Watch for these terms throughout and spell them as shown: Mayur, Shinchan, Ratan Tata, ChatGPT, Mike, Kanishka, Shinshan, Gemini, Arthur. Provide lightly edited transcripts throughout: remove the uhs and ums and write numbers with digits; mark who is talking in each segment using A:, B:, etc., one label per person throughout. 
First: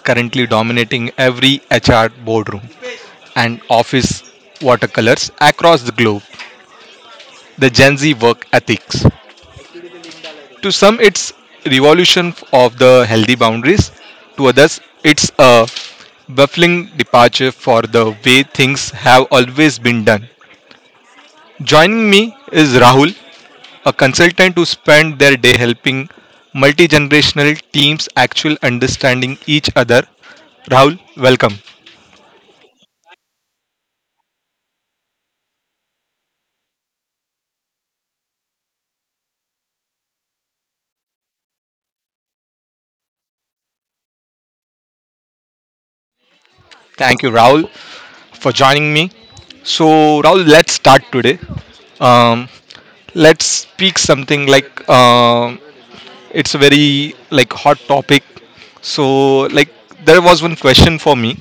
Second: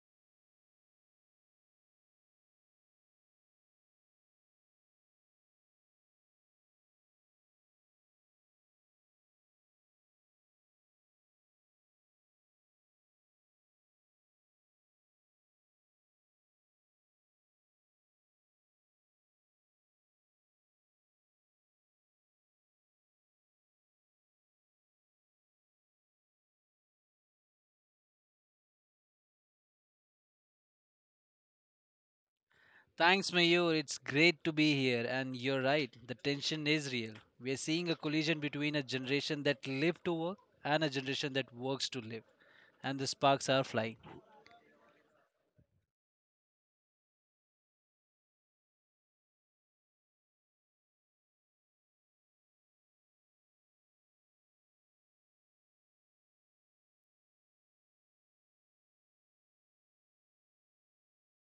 A: currently dominating every HR boardroom and office watercolors across the globe, the Gen Z work ethics. To some, it's revolution of the healthy boundaries, to others, it's a baffling departure for the way things have always been done. Joining me is Rahul, a consultant who spent their day helping multi-generational teams actually understanding each other. Rahul, welcome.
B: Thanks, Mayur. It's great to be here. And you're right, the tension is real. We're seeing a collision between a generation that lived to work and a generation that works to live. And the sparks are flying.
A: Thank you, Rahul, for joining me. So, Rahul, let's start today. Um, let's speak something like it's a very like hot topic. So, like, there was one question for me,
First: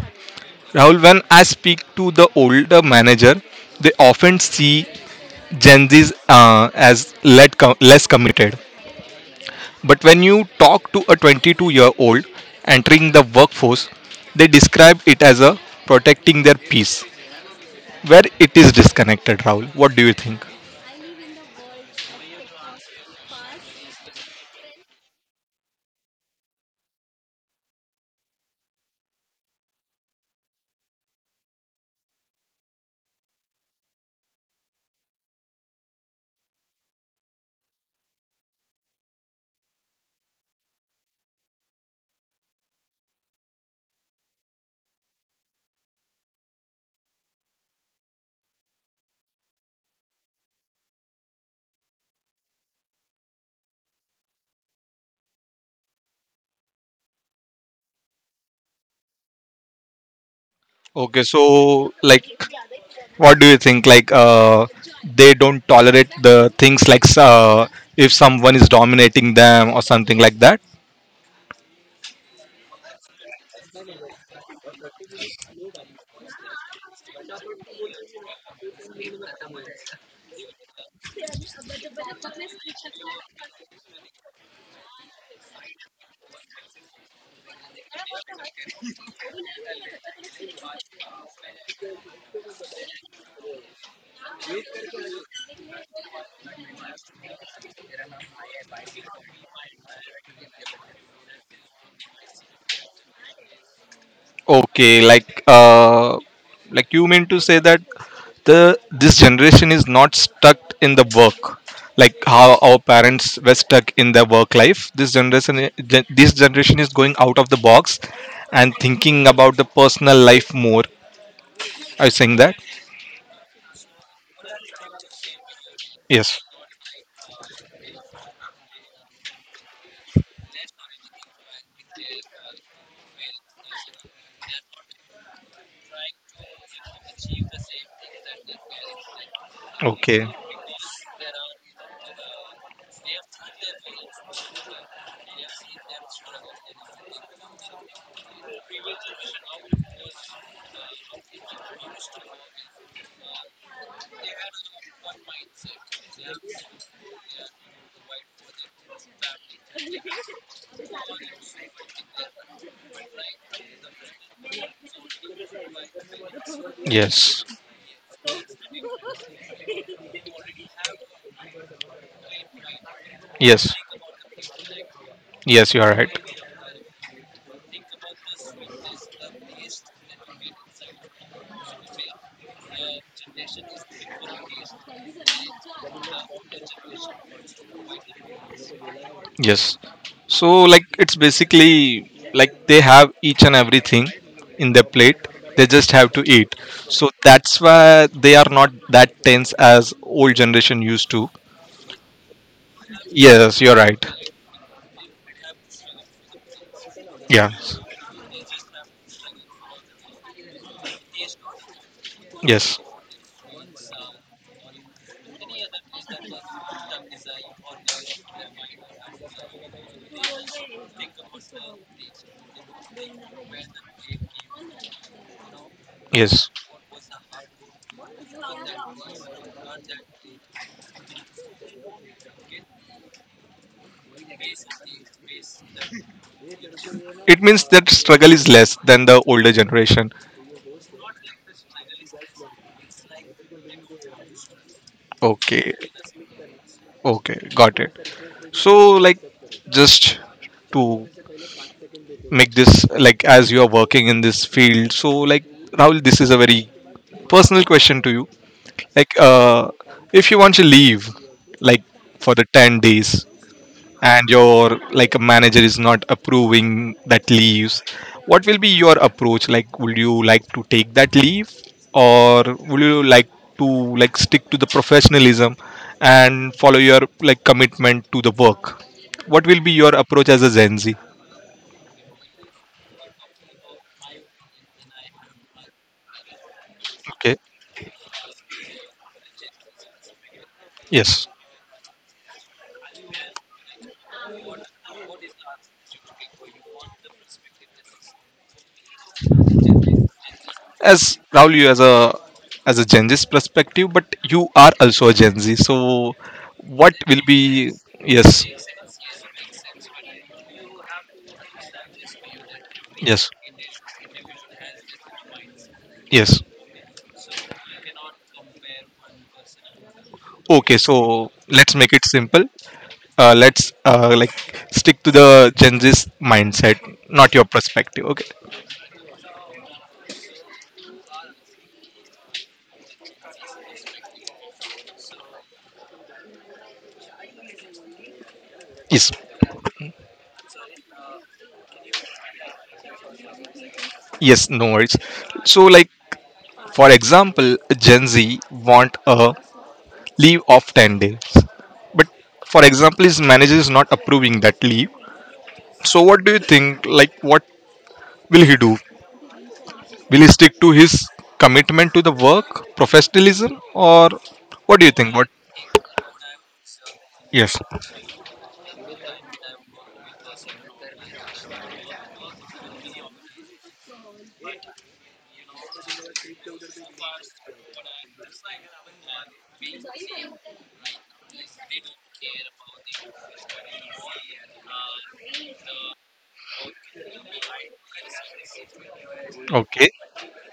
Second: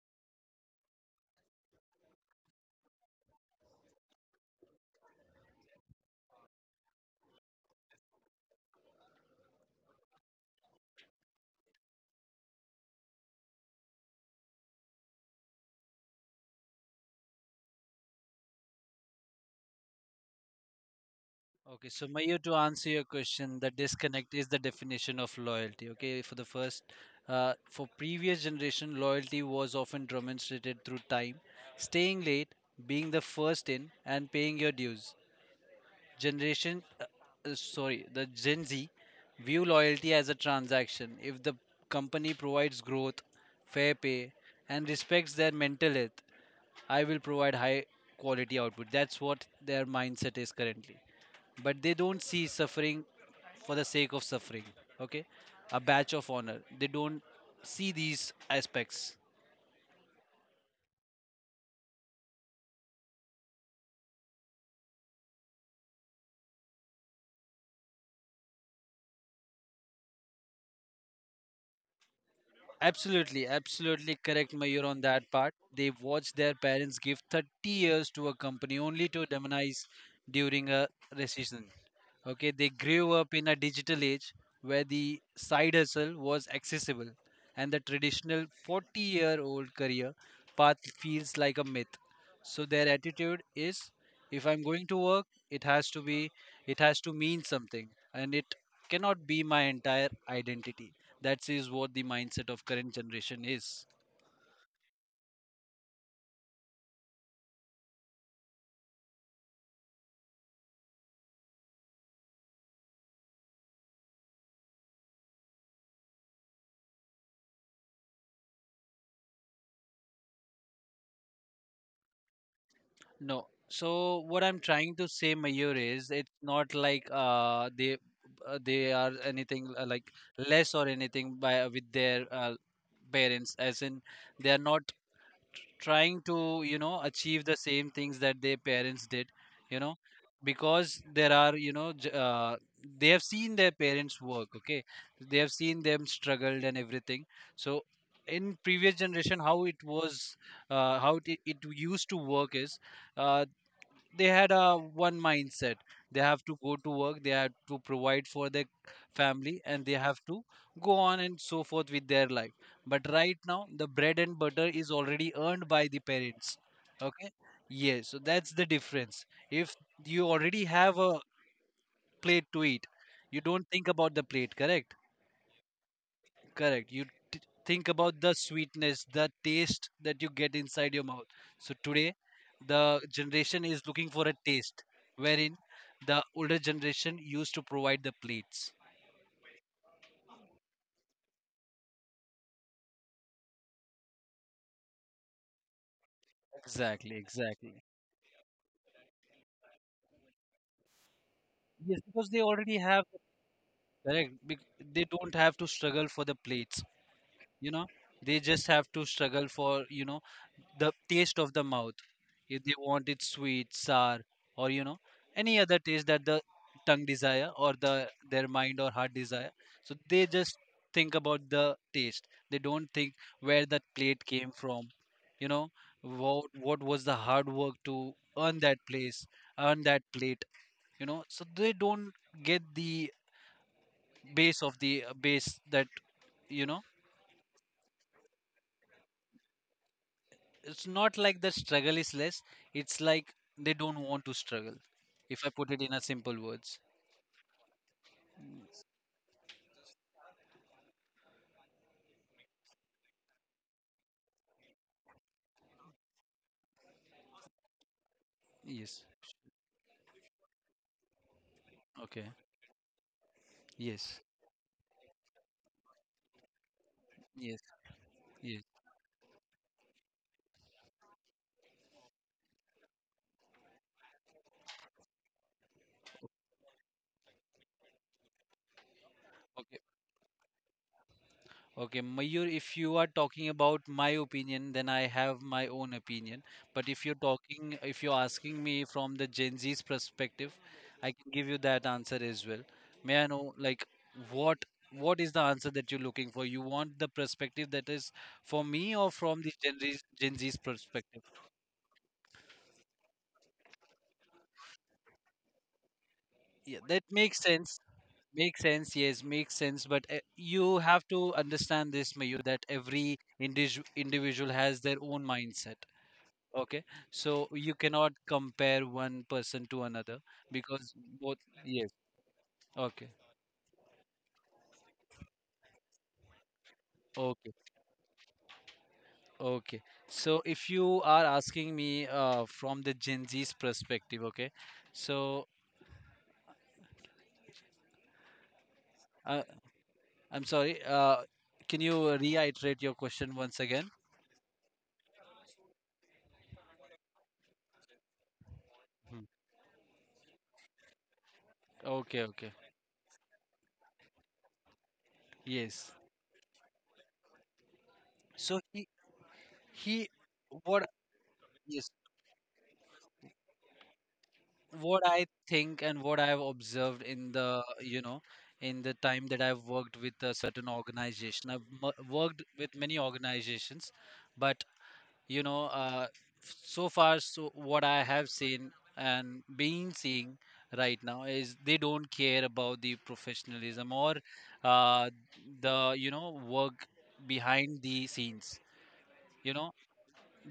A: Rahul. When I speak to the older manager, they often see Gen Zs as less committed. But when you talk to a 22-year-old entering the workforce, they describe it as a protecting their peace. Where it is disconnected, Rahul. What do you think?
B: Okay, so Mayur, to answer your question, the disconnect is the definition of loyalty. Okay, for the first, for previous generation, loyalty was often demonstrated through time, staying late, being the first in, and paying your dues. Generation sorry the gen z view loyalty as a transaction. If the company provides growth, fair pay, and respects their mental health, I will provide high quality output. That's what their mindset is currently. But they don't see suffering for the sake of suffering, okay, a badge of honor. They don't see these aspects.
A: Okay, so like, what do you think? Like, they don't tolerate the things like if someone is dominating them or something like that.
B: Absolutely, absolutely correct, Mayur, on that part. They watched their parents give 30 years to a company only to demonize during a recession. Okay, they grew up in a digital age where the side hustle was accessible, and the traditional 40-year-old year old career path feels like a myth. So their attitude is, if I'm going to work, it has to mean something and it cannot be my entire identity. That is what the mindset of current generation is.
A: Okay, like you mean to say that the this generation is not stuck in the work, like how our parents were stuck in their work life. This generation is going out of the box and thinking about the personal life more. Are you saying that?
B: No, so what I'm trying to say, Mayor, is it's
A: Yes.
B: not like they are anything like less or anything by with their parents, as in they are not trying to, you know, achieve the same things that their parents did, you know,
A: Okay.
B: because there are, you know, they have seen their parents work. Okay, they have seen them struggled and everything. So in previous generation how it was, how it used to work is, uh, they had a one mindset. They have to go to work, they have to provide for their family, and they have to go on and so forth with their life. But right now the bread and butter is already earned by the parents. Okay,
A: Yes.
B: yes, so that's the difference. If you already have a plate to eat, you don't
A: Yes.
B: think about the plate, correct?
A: Yes, you are right.
B: Correct. T- think about the sweetness, the taste that you get inside your mouth. So today, the generation is looking for a taste, wherein the older generation used to provide the plates.
A: Yes. So like it's basically like they have each and everything in their plate. They just have to eat. So
B: Exactly,
A: that's
B: exactly.
A: why they are not that tense as old generation used to.
B: Yes, because they already have
A: Yes, you're right.
B: correct. They don't have to struggle for the plates.
A: Yeah.
B: You know, they just have to struggle for, you know, the taste of the mouth. If they
A: Yes.
B: want it sweet, sour, or, you know, any other taste that the tongue desire or the their mind or heart desire, so they just think about the taste. They don't think where that plate came from, you know,
A: Yes.
B: what was the hard work to earn that place, earn that plate, you know. So they don't get the base of the base that, you know.
A: It means that struggle is less than the older generation.
B: It's not like the struggle is less, it's like they don't want to struggle, if I
A: Okay.
B: put it in a simple words.
A: Okay. Got it. So, like, just to make this, like, as you are working in this field, so like, Rahul, this is a very personal question to you.
B: Yes.
A: Like, if you want to leave, like,
B: Okay.
A: for the 10 days,
B: Yes.
A: and your, like, a manager is not approving that
B: Yes.
A: leaves, what will
B: Yes.
A: be your approach? Like, would you like to take that leave, or would you like to, like, stick to the professionalism and follow your, like, commitment to the work? What will be
B: Okay.
A: your approach as a Gen Z?
B: Okay Mayur, if you are talking about my opinion, then I have my own opinion. But if you're
A: Okay.
B: talking, if you're asking me from the Gen Z's perspective, I
A: Yes.
B: can give you that answer as well. May I know like what what is the answer that you're looking for? You want the perspective that is for me or from the Gen Z's
A: As
B: perspective?
A: Rahul, you, as a Gen Z's perspective, but you are also a Gen Z. So,
B: Yeah,
A: what
B: that
A: will
B: makes
A: be?
B: sense.
A: Yes,
B: Makes sense. Yes, makes sense. But you have to understand this, Mayur, that every
A: yes,
B: individual has their own mindset.
A: yes.
B: Okay, so you cannot compare one person to another
A: Okay,
B: because
A: so
B: both.
A: let's make
B: Yes.
A: it simple.
B: Okay.
A: Let's like stick to the Gen Z's mindset, not your
B: Okay.
A: perspective. Okay.
B: Okay, so if you are asking me from the Gen Z's perspective, okay, so
A: Yes,
B: uh, I'm sorry, can you reiterate your question once again?
A: yes, no worries. So, like, for example, Gen Z want
B: Hmm.
A: a leave of 10 days, but
B: Okay. Okay.
A: for example, his manager is not approving that leave.
B: Yes.
A: So, what do you think? Like, what will he
B: So
A: do?
B: he
A: Will he stick to
B: what?
A: his commitment
B: Yes,
A: to the work, professionalism, or what do you
B: what
A: think? What?
B: I think and what I've observed in
A: Yes.
B: the, you know, in the time that I've worked with a certain organization, I've worked with many organizations. But, you know, so far, so what I have seen and been seeing right now is they don't care about the professionalism or, uh, the, you know, work behind the scenes, you know.
A: Okay.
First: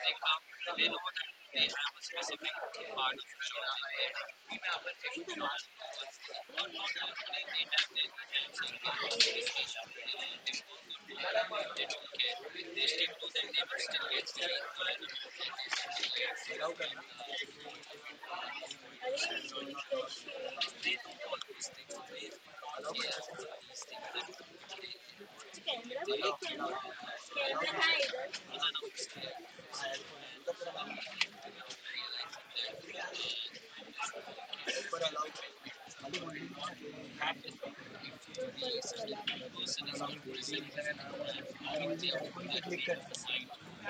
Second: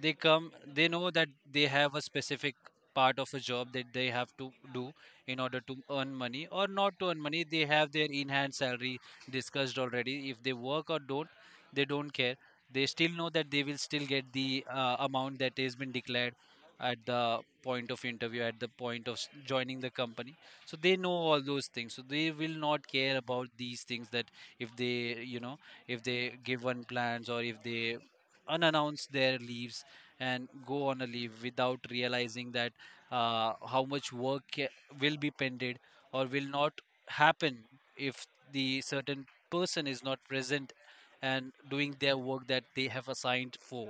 B: They come, they know that they have a specific part of a job that they have to do in order to earn money or not to earn money. They have their in hand salary discussed already. If they work or don't, they don't care. They still know that they will still get the amount that has been declared at the point of interview, at the point of joining the company. So they know all those things, so they will not care about these things, that if they, you know, if they give one plans or if they unannounce their leaves and go on a leave without realizing that how much work will be pended or will not happen if the certain person is not present and doing their work that they have assigned for.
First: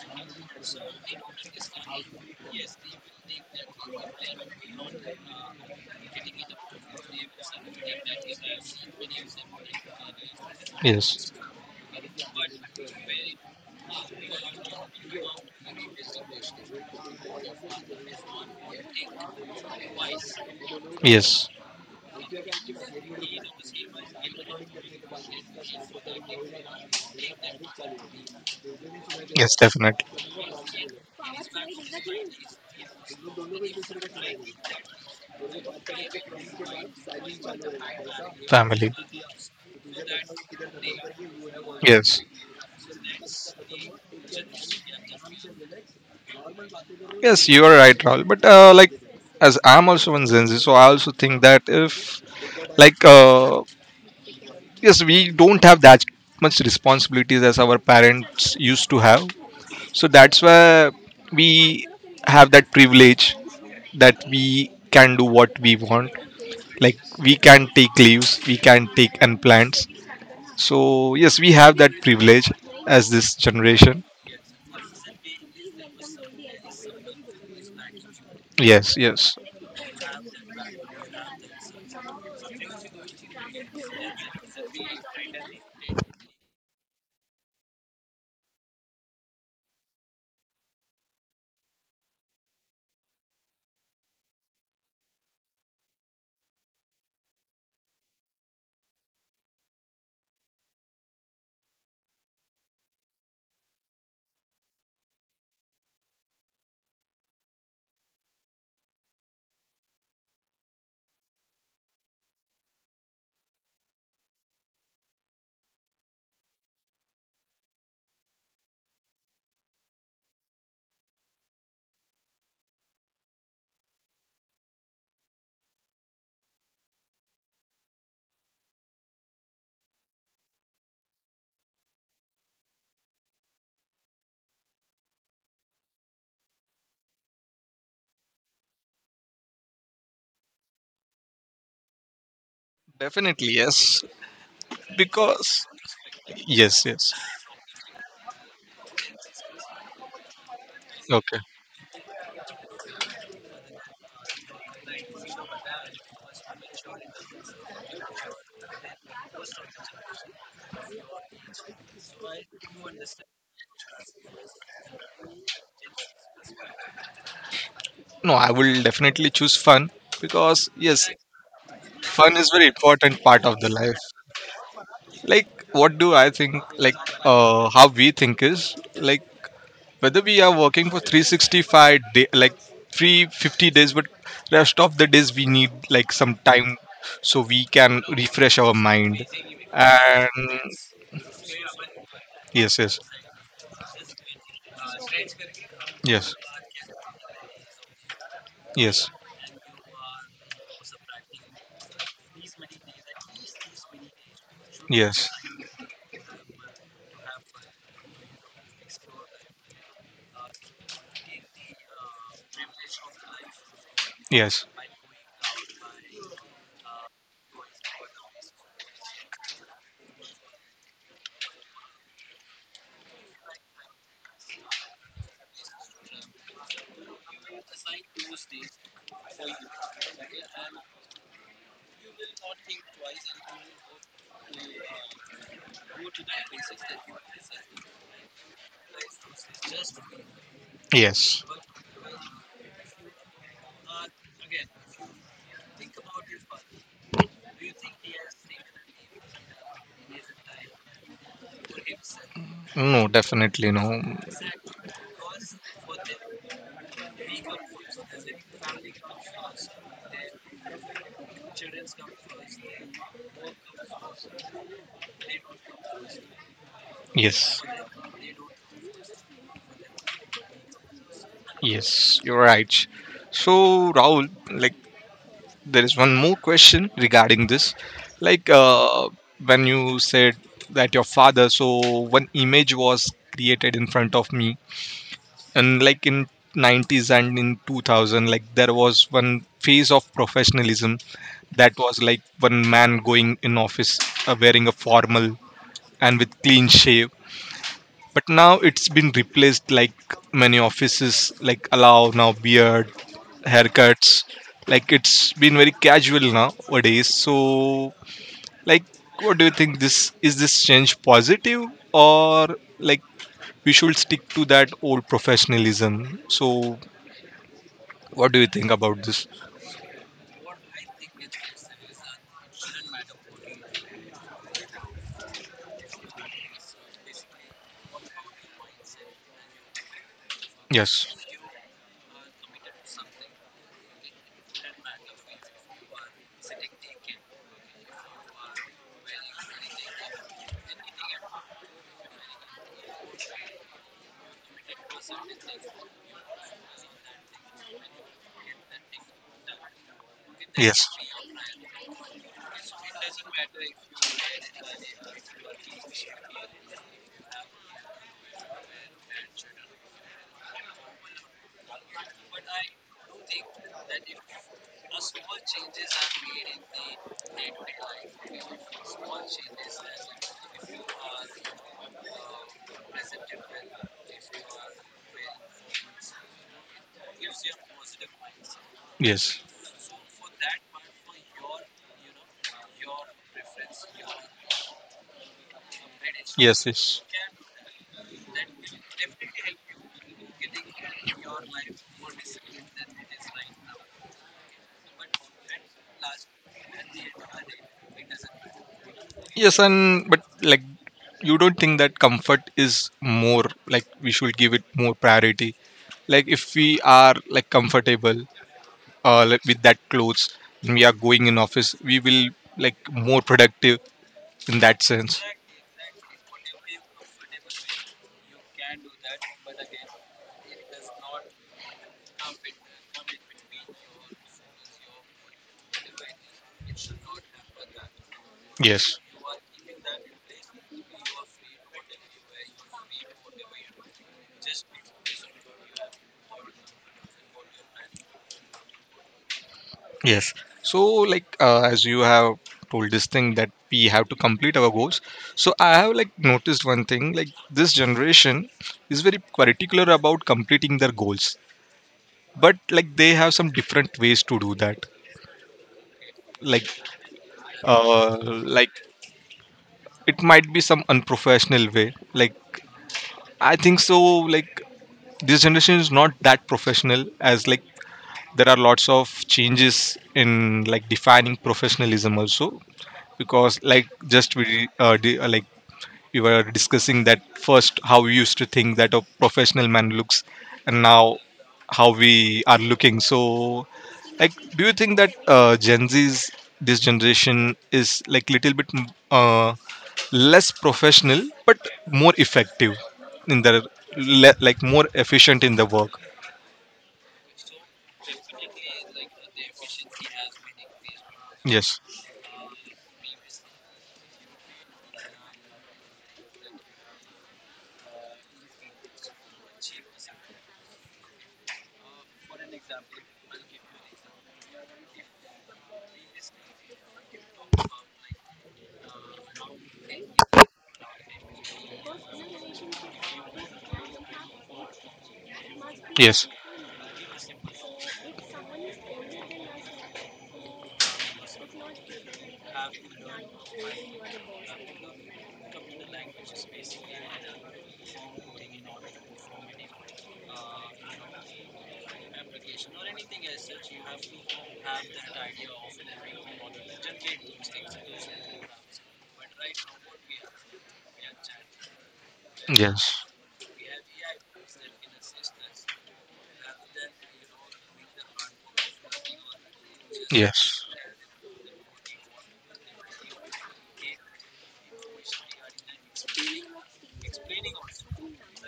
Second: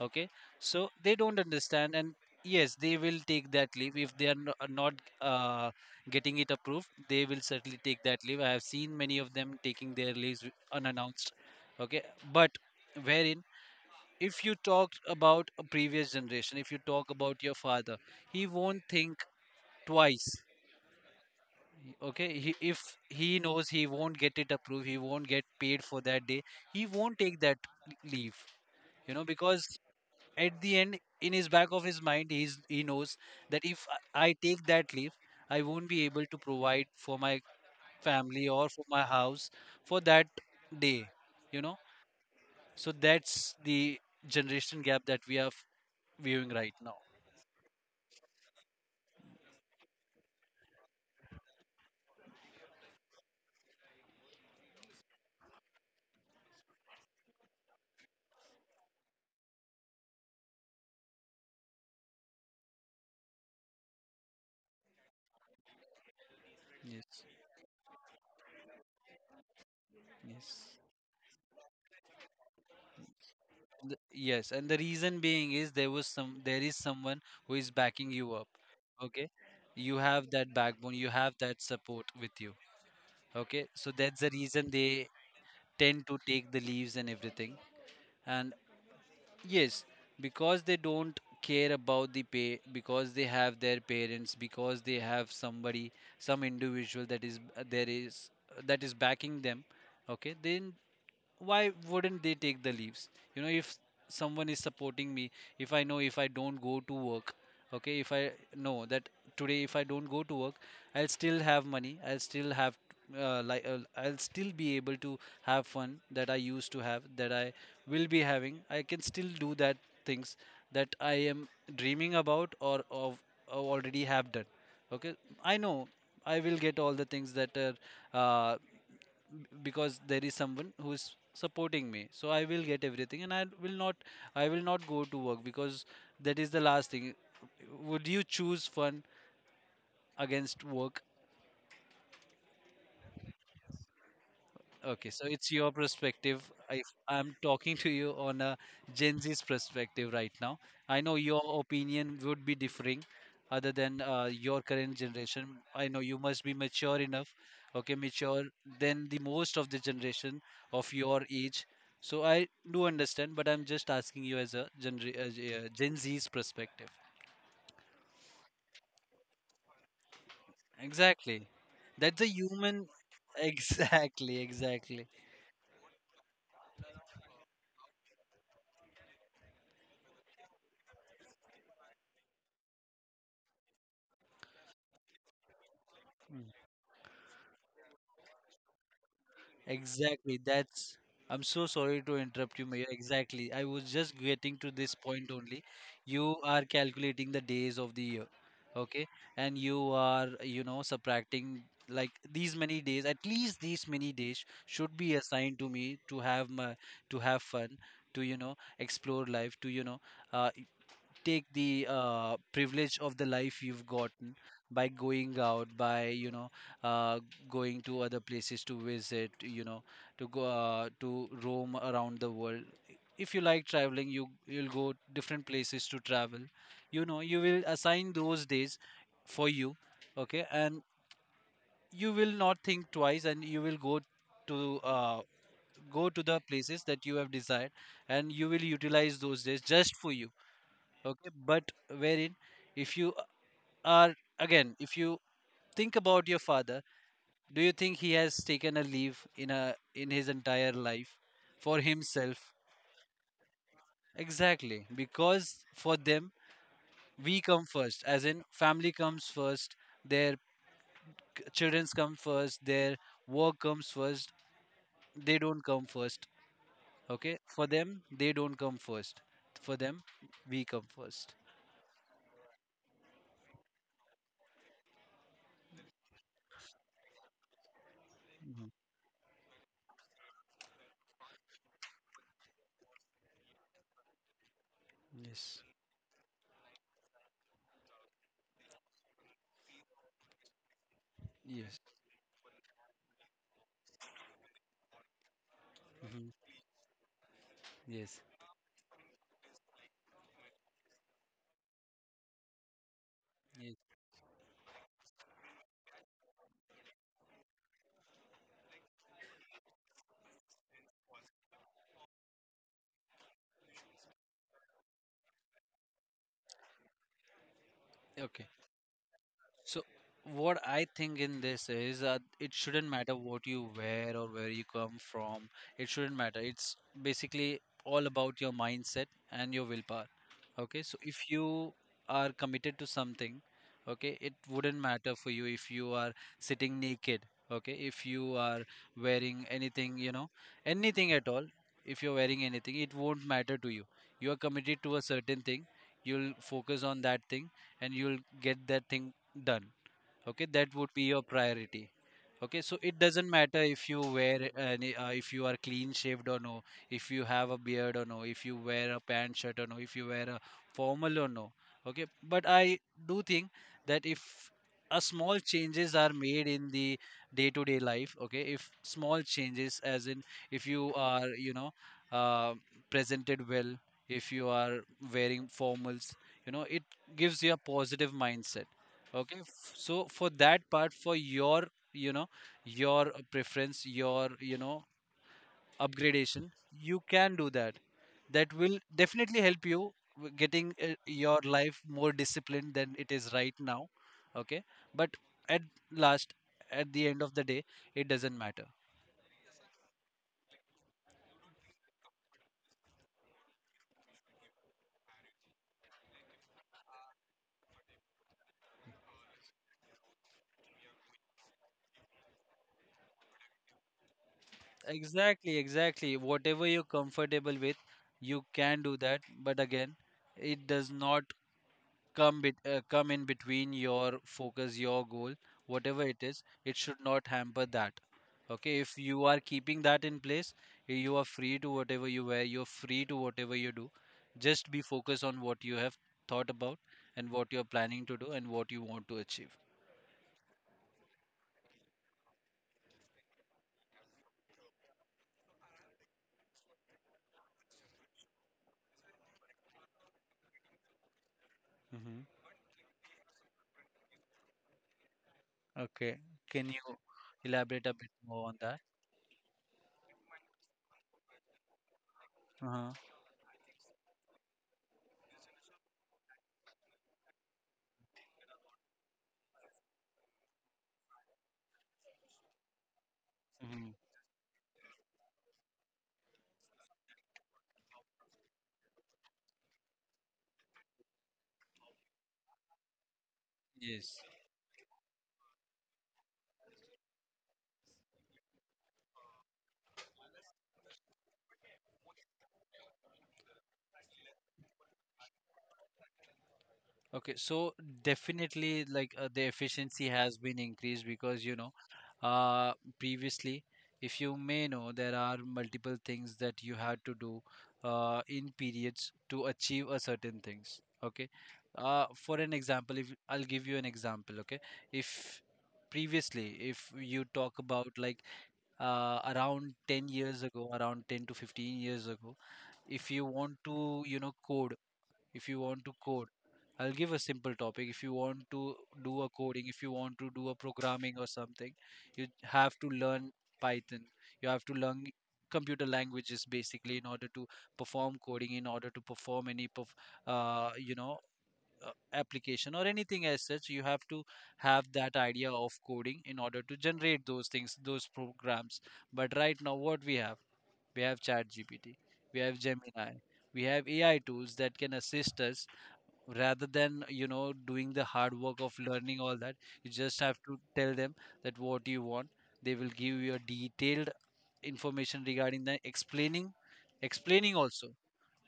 B: Okay, so they don't understand. And yes, they will take that leave. If they are are not uh, getting it approved, they will certainly take that leave. I have seen many of them taking their leaves unannounced.
A: Yes.
B: Okay, but wherein, if you talk about a previous generation, if you talk about your father, he won't think twice.
A: Yes.
B: Okay, if he knows he won't get it approved, he won't get paid for that day, he won't take that leave, you know,
A: Yes,
B: because
A: definitely.
B: at the end, in his back of his mind, he knows that if I take that leave, I won't be able to provide for my family or for
A: Family.
B: my house for that day, you know.
A: Yes.
B: So that's the generation gap that we are viewing right now.
A: Yes, you are right, Raul. But like, as I'm also in Gen Z, so I also think that if, like, yes, we don't have that much responsibilities as our parents used to have. So that's why we have that privilege that we can do what we want. Like,
B: Yes,
A: we can take leaves, we can take and plants.
B: yes.
A: So yes, we have that privilege as this generation.
B: Yes, and the reason being is there was some, there is someone who is backing you up.
A: Yes.
B: Okay,
A: Yes.
B: you have that backbone, you have that support with you. Okay, so that's the reason they tend to take the leaves and everything. And yes, because they don't care about the pay, because they have their parents, because they have somebody, some individual that is there, is that is backing them. Okay, then why wouldn't they take the leaves, you know, if someone is supporting me, if I know if I don't go to work, okay, if I know that today if I don't go to work, I'll still have money, I'll still have, I'll still be able to have fun that I used to have, that I will be having. I can still do that things that I am dreaming about or of, or already have done. Okay, I know I will get all the things that are, uh, because there is someone who is supporting me, so I will get everything. And I will not, I will not go to work because that is the last thing. Would you choose fun against work?
A: Definitely. Yes.
B: Okay, so it's
A: Because,
B: your perspective. I,
A: yes. Yes.
B: I'm talking to you on a Gen Z's perspective right now. I know
A: Okay.
B: your opinion would be differing other than your current generation. I know you must be mature enough, okay, mature than the most of the generation of your age. So I do understand, but I'm just asking you as a Gen Z's perspective.
A: No, I will definitely choose fun, because, yes,
B: Exactly. That's a
A: fun is very
B: human.
A: important part of the life.
B: Exactly, exactly.
A: Like, what do I think? Like, how we think is, like, whether we are working for 365 day, like 350 days, but rest of the days we need like some time so we can refresh our mind.
B: Exactly.
A: And
B: That's. I'm so sorry to interrupt you,
A: yes.
B: Mayor.
A: Yes.
B: Exactly. I was just getting to this point only. You
A: Yes.
B: are calculating the days of the year, okay?
A: Yes.
B: And you are, you know, subtracting like these many days. At least these many days should be
A: Yes.
B: assigned to me to have my to have fun, to, you know, explore life, to, you know, uh, take the privilege of the life you've gotten
A: Yes.
B: by going out, by, you know, uh, going to other places to visit, you know, to go, to roam around the world. If you like traveling, you'll go different places to travel, you know. You will assign those days for you, okay? And you will not think twice, and you will go to, go to the places that you have desired, and you will utilize those days just for you, okay?
A: Yes.
B: But wherein, if you are again if you think about your father, do you think he has taken a leave in his entire life for himself?
A: No, definitely no.
B: Exactly, because for them, we come first, as in family comes first. Their children's come first, their work comes first. They don't come first. Okay,
A: Yes.
B: for them, they don't come first. For them, we come first.
A: Yes, you're right. So, Rahul, like, there is one more question regarding this. Like, when you said that your father, so one image was created in front of me.
B: Yes,
A: And, like, in 90s and in 2000, like there was one phase of professionalism, that
B: yes.
A: was like one man going in office, wearing a formal and with
B: Hmm,
A: clean shave.
B: yes,
A: But now it's been replaced, like many offices like allow now beard
B: yes.
A: haircuts. Like, it's been very casual nowadays. So, like, what do you think? This is this change positive, or, like, we should stick to that old professionalism? So, what do
B: Okay.
A: you think about this?
B: So, what I think in this is, it shouldn't matter what you wear or where you come from. It shouldn't matter. It's basically all about your mindset and your willpower. Okay, so
A: Yes.
B: if you are committed to something, okay, it wouldn't matter for you if you are sitting naked. Okay, if you are wearing anything, you know, anything at all, if you're wearing anything, it won't matter to you. You are committed to a certain thing, you'll focus on that thing, and you'll get that thing done. Okay, that
A: Yes.
B: would be your priority. Okay, so it doesn't matter if you wear any, if you are clean shaved or no, if you have a beard or no, if you wear a pant shirt or no, if you wear a formal or no. Okay, but I do think that if a small changes are made in the day to day life, okay, if small changes as in, if you are, you know, uh, presented well, if you are wearing formals, you know, it gives you a positive mindset. Okay,
A: Yes.
B: so for that part, for your, you know, your preference, your, you know, upgradation,
A: Yes.
B: you
A: Yes.
B: can do that. That will definitely help you getting, your life more disciplined than it is right now. Okay, but at last, at the end of the day, it doesn't matter.
A: Yes. And but, like, you don't think that comfort is more, like, we should give it more priority? Like, if we are like comfortable like, with that clothes, and we are going in office, we will like more productive in that sense.
B: Exactly, exactly, whatever you're comfortable with, you can do that. But again, it does not come in between your focus, your goal, whatever it is. It should not hamper that. Okay, if
A: Yes.
B: you are keeping that in place, you are free to whatever you wear, you're free to whatever you do. Just be focused on what you have thought about, and what you're planning to do, and what you want to achieve.
A: Yes. So, like, as you have told this thing that we have to complete our goals. So, I have like noticed one thing, like, this generation is very particular about completing their goals,
B: Hmm.
A: but, like, they have some different ways to do that.
B: Okay,
A: Like,
B: can you elaborate a bit more on
A: like,
B: that?
A: it might be some unprofessional way. Like,
B: Uh-huh.
A: I think so. Like, this generation is not that professional, as like there are lots of changes in like defining professionalism also, because, like,
B: Hmm.
A: just like we were discussing that first how we used to think that a professional man looks, and now how we are looking. So,
B: Yes.
A: like, do you think that Gen Z's, this generation is like little bit less professional but more effective in their like more efficient in the work?
B: Okay, so definitely, like, the efficiency has been increased, because, you know,
A: Yes.
B: uh, previously, if you may know, there are multiple things that you had to do in periods to achieve a certain things. Okay, for an example, if I'll give you an example. Okay, if previously, if you talk about like, around 10 years ago, around 10 to 15 years ago, if you want to, you know, code if you want to
A: Yes.
B: code. I'll give a simple topic. If you want to do a coding, if you want to do a programming or something, you have to learn Python, you have to learn computer languages basically, in order to perform coding, in order to perform any you know, application or anything as such. You have to have that idea of coding in order to generate those things, those programs. But right now, what we have, we have ChatGPT, we have
A: Yes.
B: Gemini, we have AI tools that can assist us, rather than, you know, doing the hard work of learning all that. You just have to
A: Yes.
B: tell them that what you want. They will give you a detailed information regarding the explaining also.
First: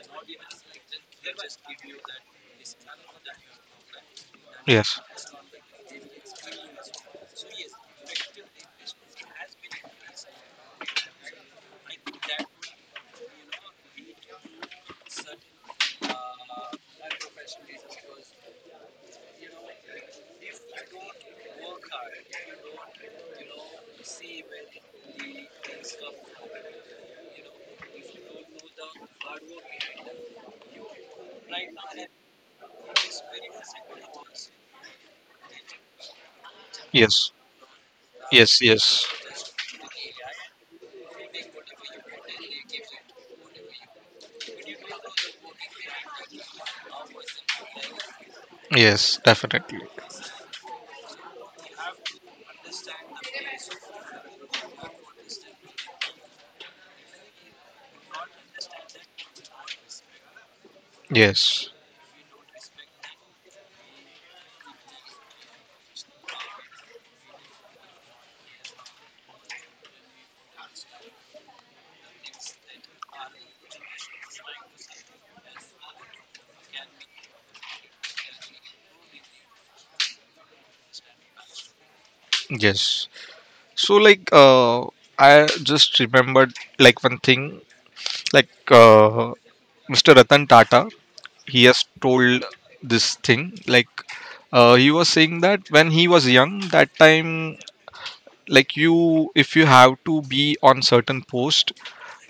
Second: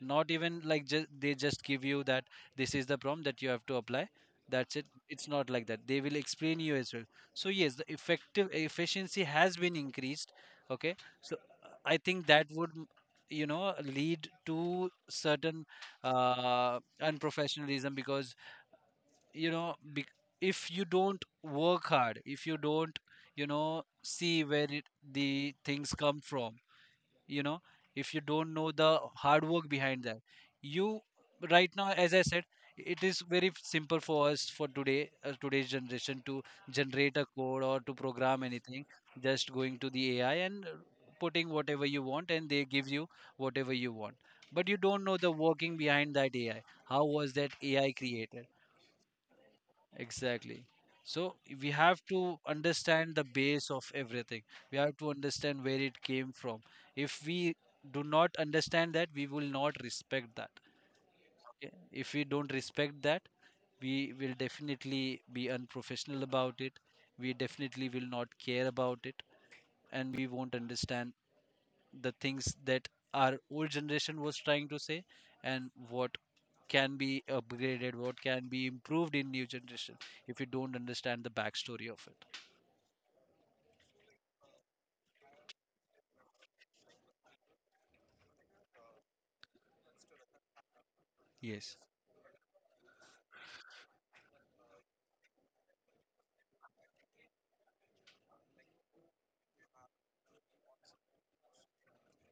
B: Not even like just they just give you that this is the prompt that you have to apply, that's it.
A: Yes.
B: It's not like that, they will explain you as well. So yes, the effective efficiency has been increased. Okay, so, I think that would you know, lead to certain unprofessionalism, because, you know, bec if you don't work hard, if you don't, you know, see where it, the things come from, you know, if you don't know the hard work behind that, you, right now, as I said, it is very simple for us, for today, today's generation, to generate a
A: Yes.
B: code or to program
A: Yes.
B: anything,
A: Yes.
B: just going to the AI and, putting whatever you want, and they give you whatever you want. But you don't know the working behind that AI, how was that AI created.
A: Yes. Definitely.
B: Exactly. So we have to understand the base of everything. We have to understand where it came from. If we do not understand that, we will not respect that.
A: Yes.
B: Okay? If we don't respect that, we will definitely be unprofessional about it. We definitely will not care about it, and we won't understand the things that our old generation was trying to say, and what can be upgraded, what can be improved in new generation, if you don't understand the backstory of it.
A: Yes. So, like, I just remembered like one thing. Like, Mr. Ratan Tata, he
B: Yes.
A: has told this thing. Like, he was saying that when he was young, that time, like, you, if you have to be on certain post,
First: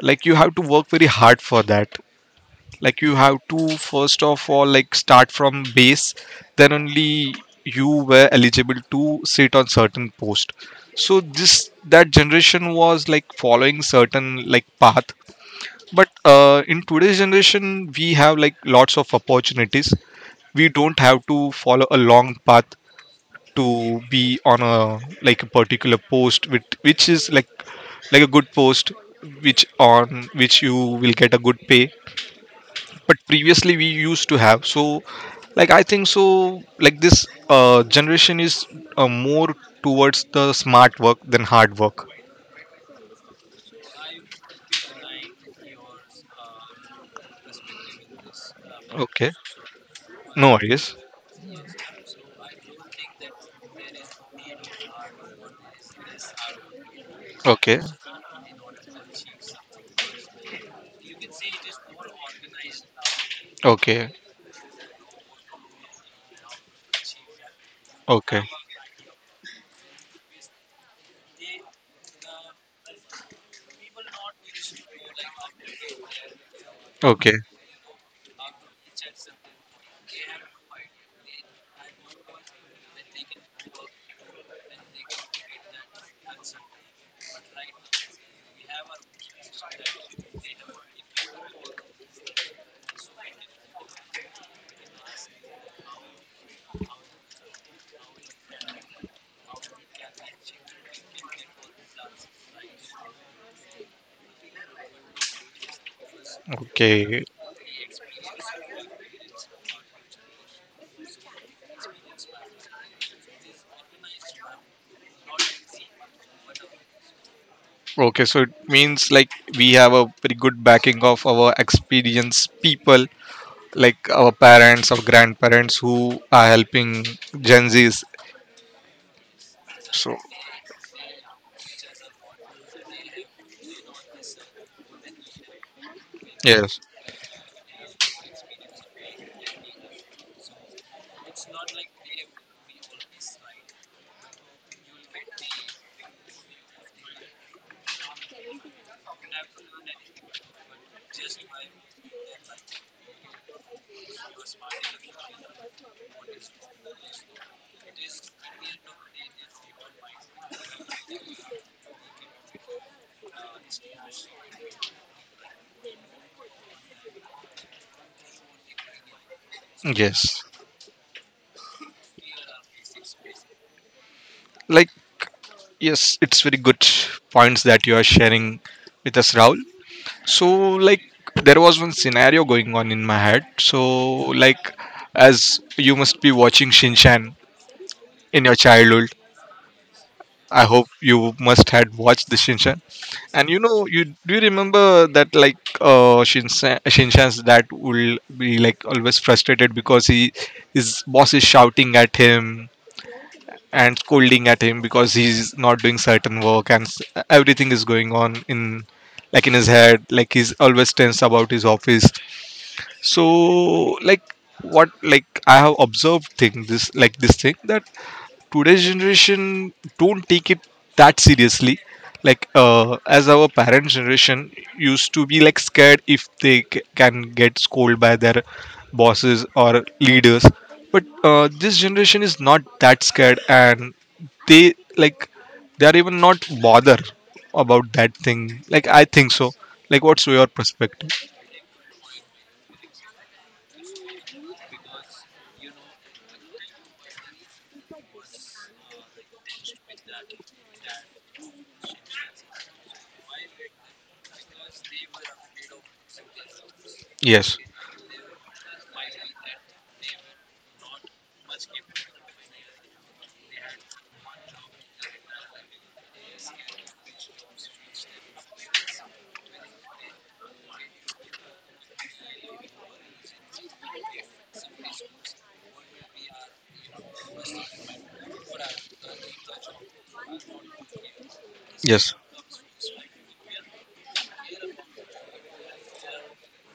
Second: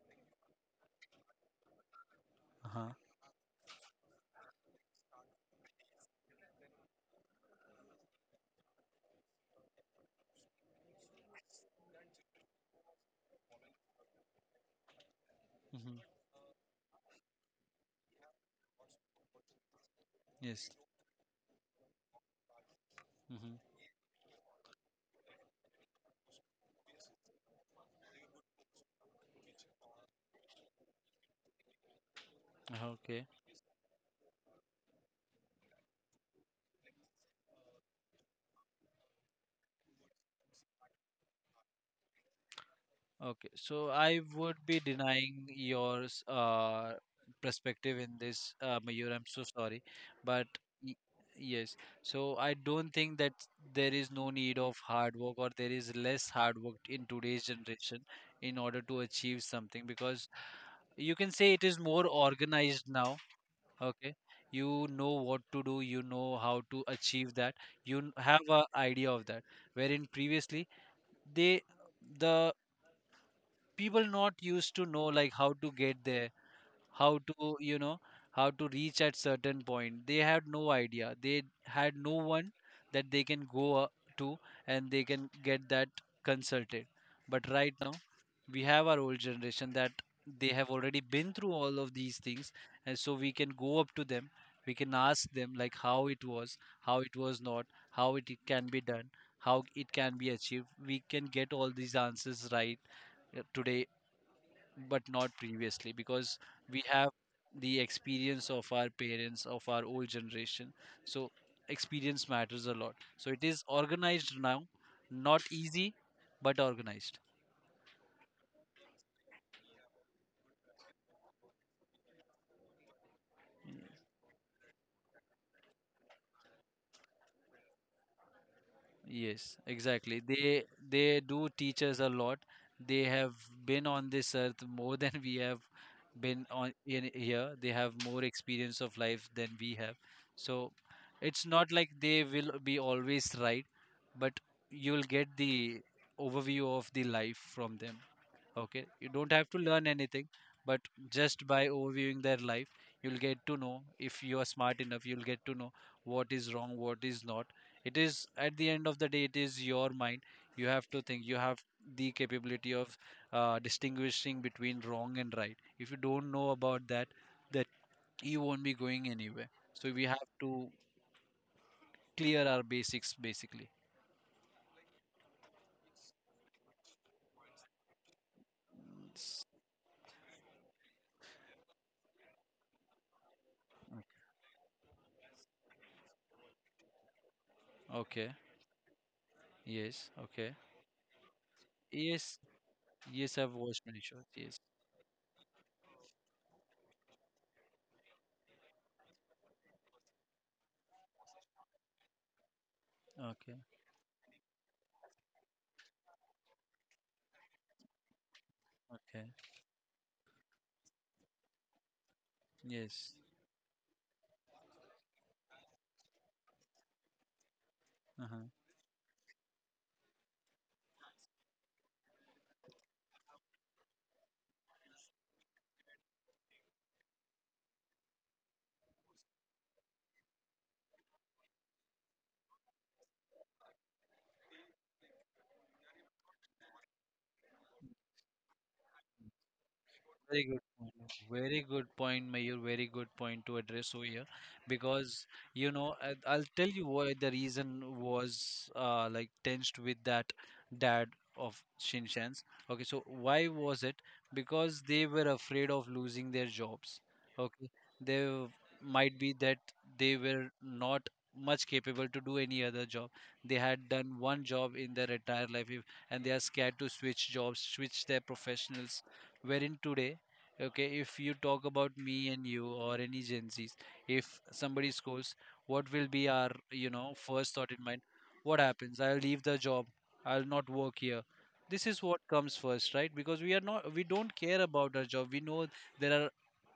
A: like, you have to work very hard for that.
B: Uh-huh.
A: Like, you have to first of all, like, start from base, then only you were eligible to sit on certain post. So this that generation was like following certain, like, path.
B: Hmm.
A: But in today's generation we have like lots of opportunities.
B: Yes.
A: We don't have to follow a long path
B: Hmm.
A: to be on a, like, a particular post, which is like, a good post, which, on which you will get a good pay. But
B: Okay.
A: previously we used to have. So, like, I think so. Like, this generation is, more towards the smart work than hard work.
B: Okay, so I would be denying your perspective in this, Mayur. I'm
A: Okay,
B: so sorry, but
A: no
B: y-
A: worries.
B: yes, so I don't think that there is no need of hard work, or there is less hard work in today's
A: Okay.
B: generation, in order to achieve something. Because you can say it is more organized now.
A: Okay.
B: Okay, you know what to do, you know how to achieve that, you
A: Okay.
B: have a idea of that. Wherein previously, they the people not used to know like how to get there, how
A: Okay.
B: to, you know, how to reach at certain point. They had no idea, they had no one that they can go, to, and they can get that consulted. But right now, we have our old generation, that they have already been through all of these things, and so we can go up to them, we can ask them like how it was, how it was not, how it can be done, how it can be achieved. We can get all these answers right, today. But not previously, because we have
A: Okay.
B: the experience of our parents, of our old generation. So experience matters a lot, so it is organized now. Not easy, but organized.
A: Okay. So it means, like, we have a pretty good backing of our experienced people, like our parents or grandparents, who are helping Gen Zs.
B: Yes,
A: So
B: exactly. They do teach us a lot. They have been on this earth more than we have been on
A: yes.
B: in here. They have more experience of life than we have. So it's not like they will be always right, but you'll get the overview of the life from them. Okay, you don't have to learn anything, but just by overviewing their life, you'll get to know if you are smart enough, you'll get to know what is wrong, what is not. It is, at the end of the day, it is your mind. You have to think, you have the capability of, distinguishing between wrong and right. If you don't know about that, that you won't be going anywhere. So we have
A: Yes.
B: to clear our basics basically.
A: Like, yes, it's very good points that you are sharing with us,
B: S-
A: Rahul. So, like, there was one scenario going on in my head. So, like, as you must be watching Shinchan
B: Okay,
A: in your childhood,
B: yes, okay.
A: I hope you must had watched the
B: Yes,
A: Shinchan.
B: yes,
A: And
B: I've
A: you
B: watched
A: know,
B: many
A: you
B: shows.
A: do you
B: Yes,
A: remember that like Shinchan's dad will be like always frustrated because he his boss is shouting at him
B: okay,
A: and scolding at him because he's not doing certain work, and everything is going on, in,
B: okay.
A: like, in his head, like he's always tense about his office.
B: Yes.
A: So, like, what, like, I have observed thing this, like this thing, that
B: Uh-huh.
A: today's generation don't take it that seriously, like as our parents generation used to be like scared if they can get scolded by their bosses or leaders. But this generation is not that scared, and they, like, they are even not bother about that thing. Like, I think so. Like, what's
B: Very
A: your
B: good
A: perspective?
B: point. Very good point, Mayur. Very good point to address over here, because, you know, I'll tell you why the reason was, like tensed with that dad of Shinshan's. Okay, so why was it? Because they were afraid of losing their jobs.
A: Yes.
B: Okay, they might be that they were not much capable to do any other job. They had done one job in their entire life, if, and they are scared to switch jobs, switch their professionals, wherein today. Okay, if you talk about me and you, or any Gen Zs, if somebody scores, what will be our, you know, first thought in mind? What happens? I'll leave the job. I'll not work here. This is
A: Yes.
B: what comes first, right? Because we are not, we don't care about our job. We know there are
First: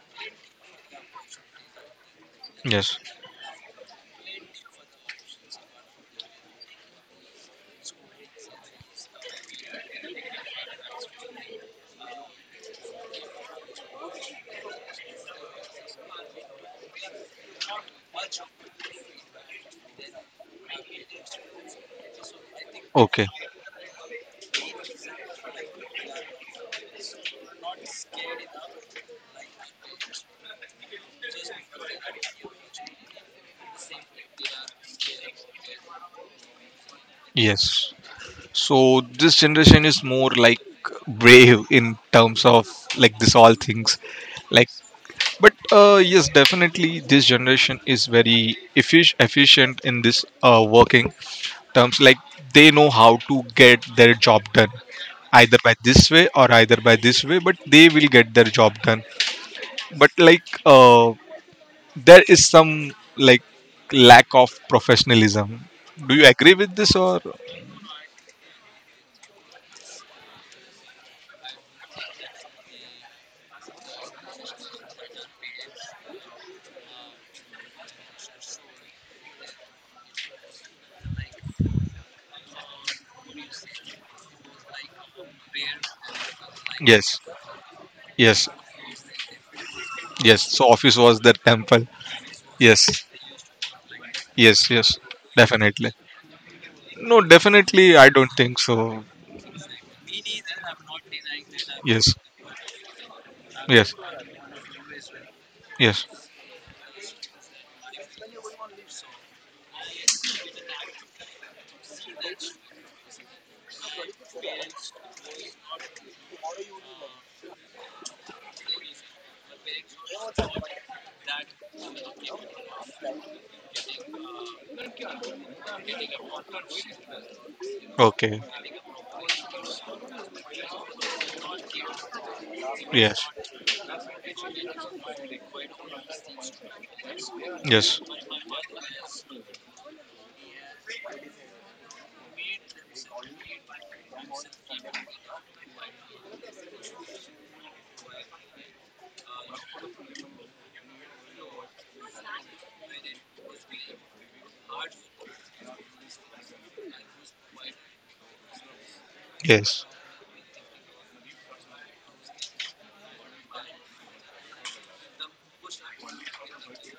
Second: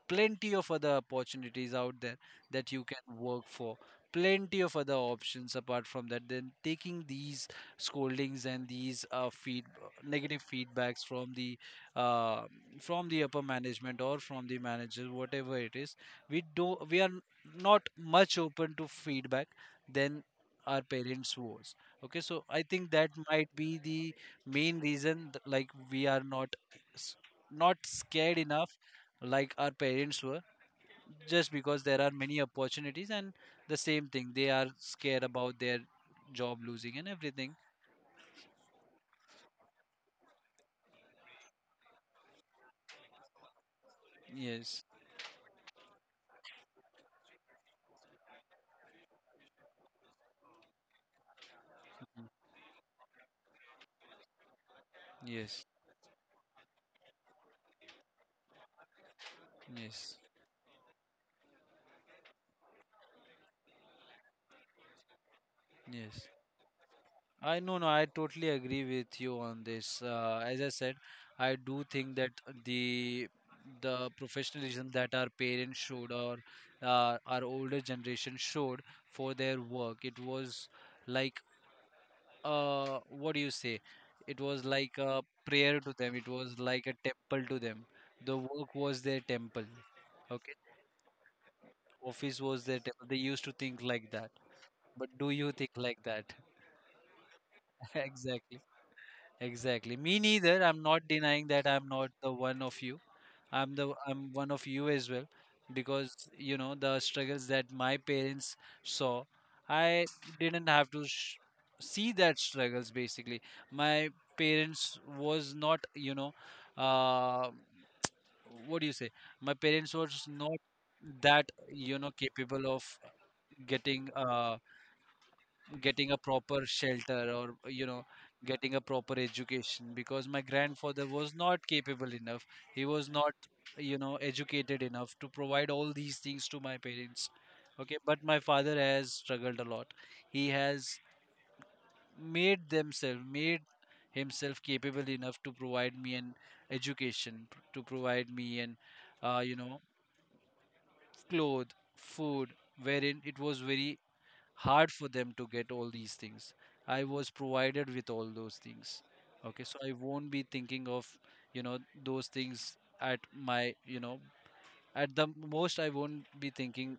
B: plenty of other opportunities out there that you
A: Yes.
B: can work for, plenty of other options apart from that, then taking these scoldings, and these, feed negative feedbacks from the, uh, from the upper management, or from the manager, whatever it is. We are not much open to feedback than our parents was. Okay, so I think that
A: Okay.
B: might be the main reason, like we are not s- not scared enough like our parents were, just because there are many opportunities, and the same thing, they are scared about their job losing and everything.
A: Yes. So this generation is more, like, brave in terms of, like, this all things, like.
B: Yes.
A: But yes, definitely this generation is very efficient in this working terms, like,
B: Mhm.
A: they know how to get their job done, either
B: Yes,
A: by this way or either by this way, but they will get their job done. But,
B: yes,
A: like, there is some, like, lack of professionalism. Do you
B: yes.
A: agree with this or...
B: I, no, no, I totally agree with you on this, as I said. I do think that the the professionalism that our parents showed, or, our older generation showed for their work, it was like, what do you say, it was like a prayer to them, it was like a
A: Yes,
B: temple to them. The
A: yes,
B: work was their temple.
A: yes.
B: Okay,
A: So office was the temple.
B: office was their
A: Yes,
B: temple, they used to think like that.
A: yes, yes.
B: But do you think
A: Definitely.
B: like that?
A: No, definitely. I don't think
B: Exactly,
A: so.
B: exactly, me neither. I'm not denying that, I'm not
A: Yes,
B: the one of you. I'm the,
A: yes,
B: I'm one of you as well,
A: yes.
B: because, you know, the struggles that my parents saw, I didn't have to see that struggles basically. My parents was not, you know, uh, what do you say? My parents was not that capable of getting uh, getting a proper shelter or
A: Okay.
B: getting a proper education because my grandfather was not capable enough. He was
A: Yes,
B: not educated enough to provide all these things to my parents. Okay,
A: yes,
B: but my father has struggled a lot. He has made himself capable enough to provide me an education, to provide me an uh, you know clothes, food, wherein it was very hard for them to get all these things. I was provided with all those things. Okay, so
A: yes,
B: I won't be thinking of you know those things at my you know at the most. I won't be thinking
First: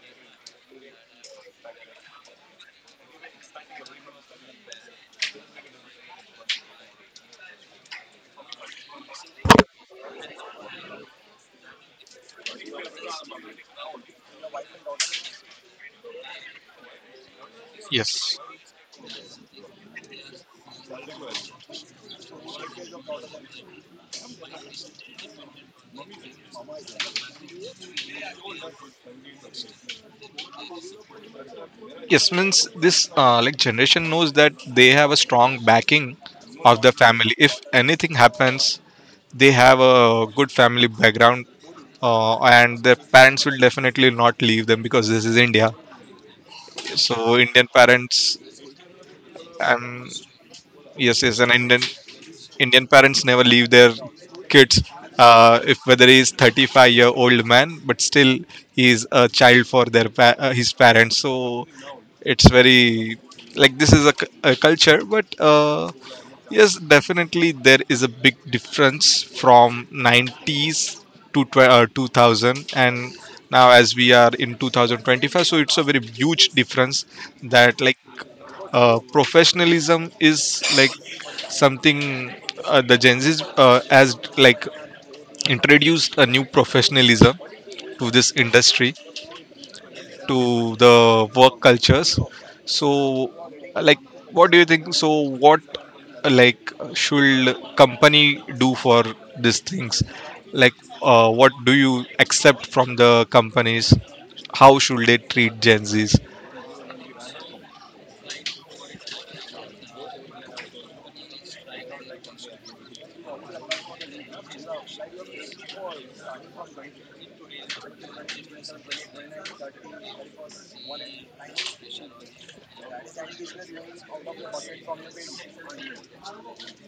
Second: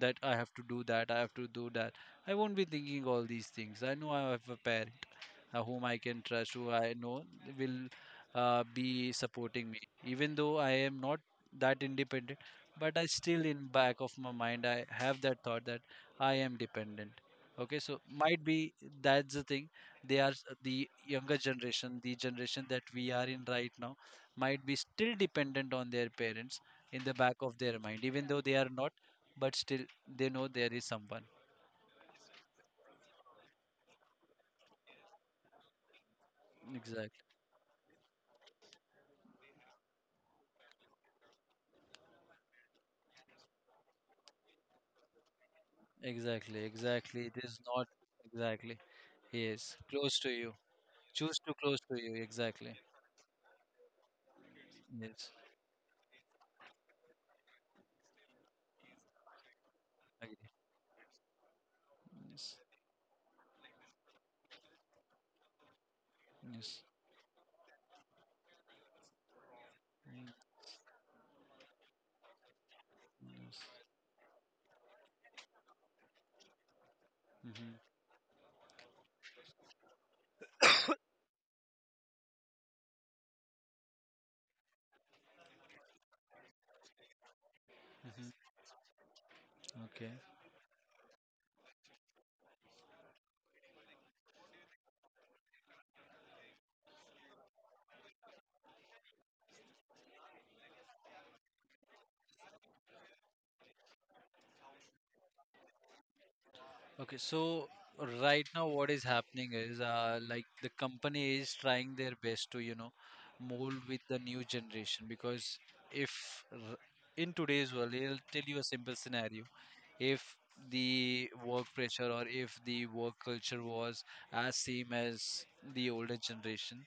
B: that I have to do that, I have to do that. I won't be thinking all these things. I know I have a parent, whom I can trust, who I know will be supporting me. Even though I am not that independent, but I still, in back of my mind, I have that thought that I am dependent. Okay, so
A: yes.
B: might be that's the thing. They are the younger generation, the generation that we are in right now, might be still dependent on their parents in the back of their mind, even though they are not, but still they know there is someone.
A: Yes, means this like generation knows that they have a strong backing of the
B: Exactly.
A: family. If anything happens, they have a good family background, and their parents will definitely not leave them, because this is India.
B: Exactly, exactly. It
A: So
B: is
A: Indian
B: not
A: parents.
B: exactly. Yes,
A: And
B: close to you.
A: yes, yes.
B: Choose
A: And
B: to close
A: Indian
B: to you. Exactly.
A: Indian parents never leave their kids.
B: Yes.
A: If whether he is 35-year-old man, but still he is a child for their
B: Agree.
A: his parents. So it's
B: Yes.
A: very, like, this is a, a culture, but yes,
B: Yes.
A: definitely there is a big difference from
B: Mm.
A: 90s to 2000, and
B: Yes.
A: now as we are in 2025, so it's a very huge difference,
B: Mm-hmm.
A: that, like, professionalism is, like, something, the Gen Z has like introduced a new professionalism to this
B: Mm-hmm.
A: industry,
B: Okay.
A: to the work cultures. So, like, what do you think? So, what, like, should company do for these things? Like, what do you accept from the companies? How should they treat Gen Zs?
B: Okay. So right now, what is happening is, like the company is trying their best to, mold with the new generation because if in today's world, I will tell you a simple scenario. If the work pressure or if the work culture was as same as the older generation,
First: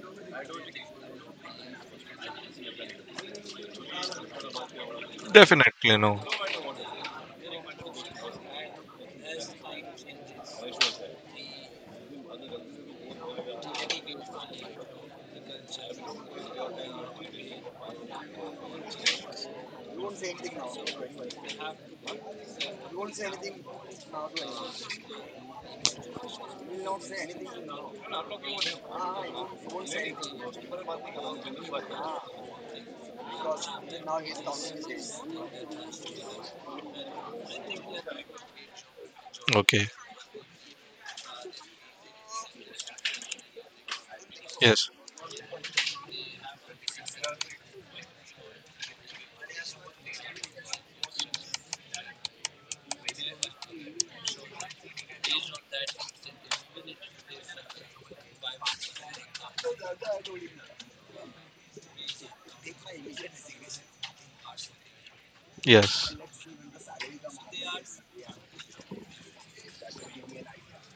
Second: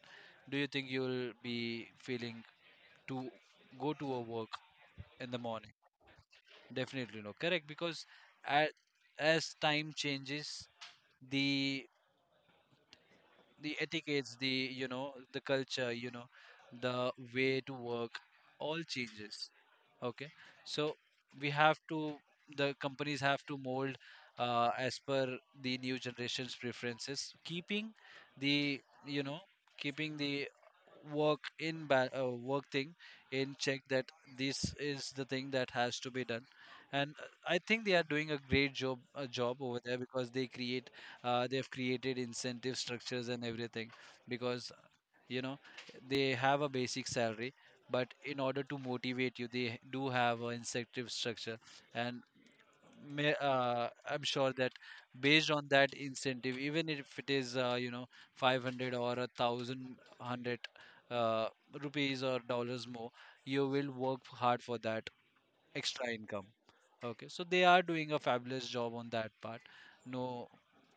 B: do you think you'll be feeling to go to a work in the morning?
A: Definitely no.
B: Definitely no. Correct, because as, as time changes, the etiquettes, the culture, the way to work, all changes. Okay, so we have to the companies have to mold, as per the new generation's preferences, keeping the you know keeping the work thing in check, that this is the thing that has to be done. And I think they are doing a great job, a job over
A: Okay.
B: there, because they create they've created incentive structures and everything. Because
A: Yes.
B: you know they have a basic salary, but in order to motivate you, they do have an incentive structure, and I'm sure that based on that incentive, even if it is 500 or a thousand hundred uh, rupees or dollars more, you will work hard for that extra
A: Yes.
B: income. Okay, so they are doing a fabulous job on that part. No.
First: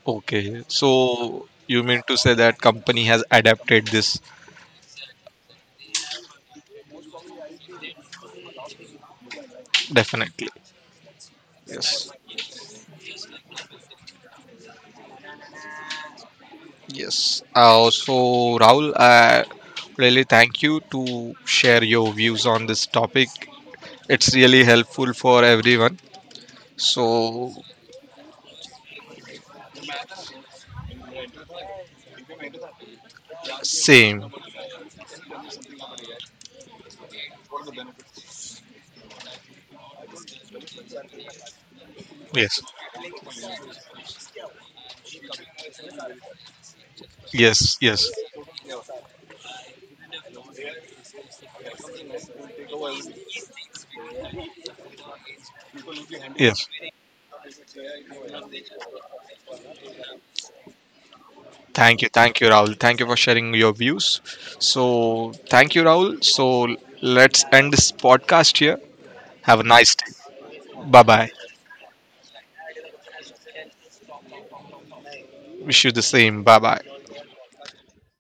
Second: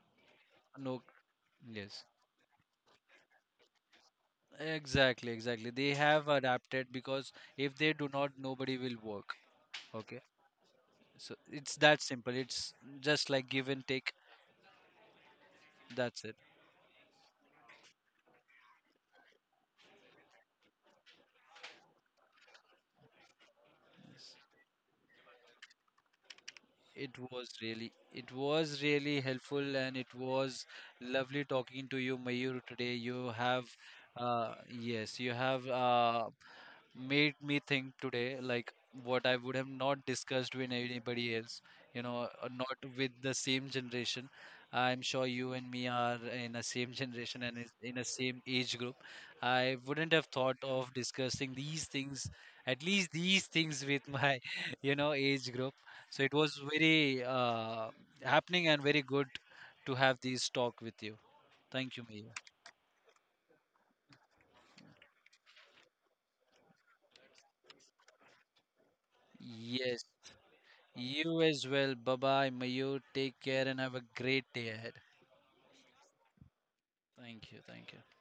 A: Okay,
B: No.
A: so you mean
B: Yes.
A: to say that company has adapted this,
B: Exactly, exactly. They have adapted because if they do not, nobody will work. Okay,
A: definitely?
B: so it's that
A: Yes,
B: simple. It's just like give and take. That's it.
A: yes. So, Rahul, I really thank you to share your views on this topic. It's
B: Yes.
A: really helpful for everyone.
B: It was
A: So
B: really, it was really helpful, and it was lovely talking to you, Mayur, today. You have,
A: same.
B: uh, yes, you have uh, made me think today, like what I would have not discussed with anybody else,
A: Yes,
B: not with the same generation. I'm sure you and me are in a same generation, and
A: yes,
B: in a
A: yes,
B: same age group. I wouldn't have thought of discussing these things, at least these things, with my, age group. So it was
A: yes.
B: very happening and very good to have this talk with you. Thank you, Mia.
A: Thank you, Rahul. Thank you for sharing your views. So thank you, Rahul. So let's end this podcast here. Have a nice
B: Yes.
A: day. Bye bye.
B: You as well. Bye bye, Mayur. Take care and have a great day ahead.
A: Wish you the same. Bye bye.
B: Thank you. Thank you.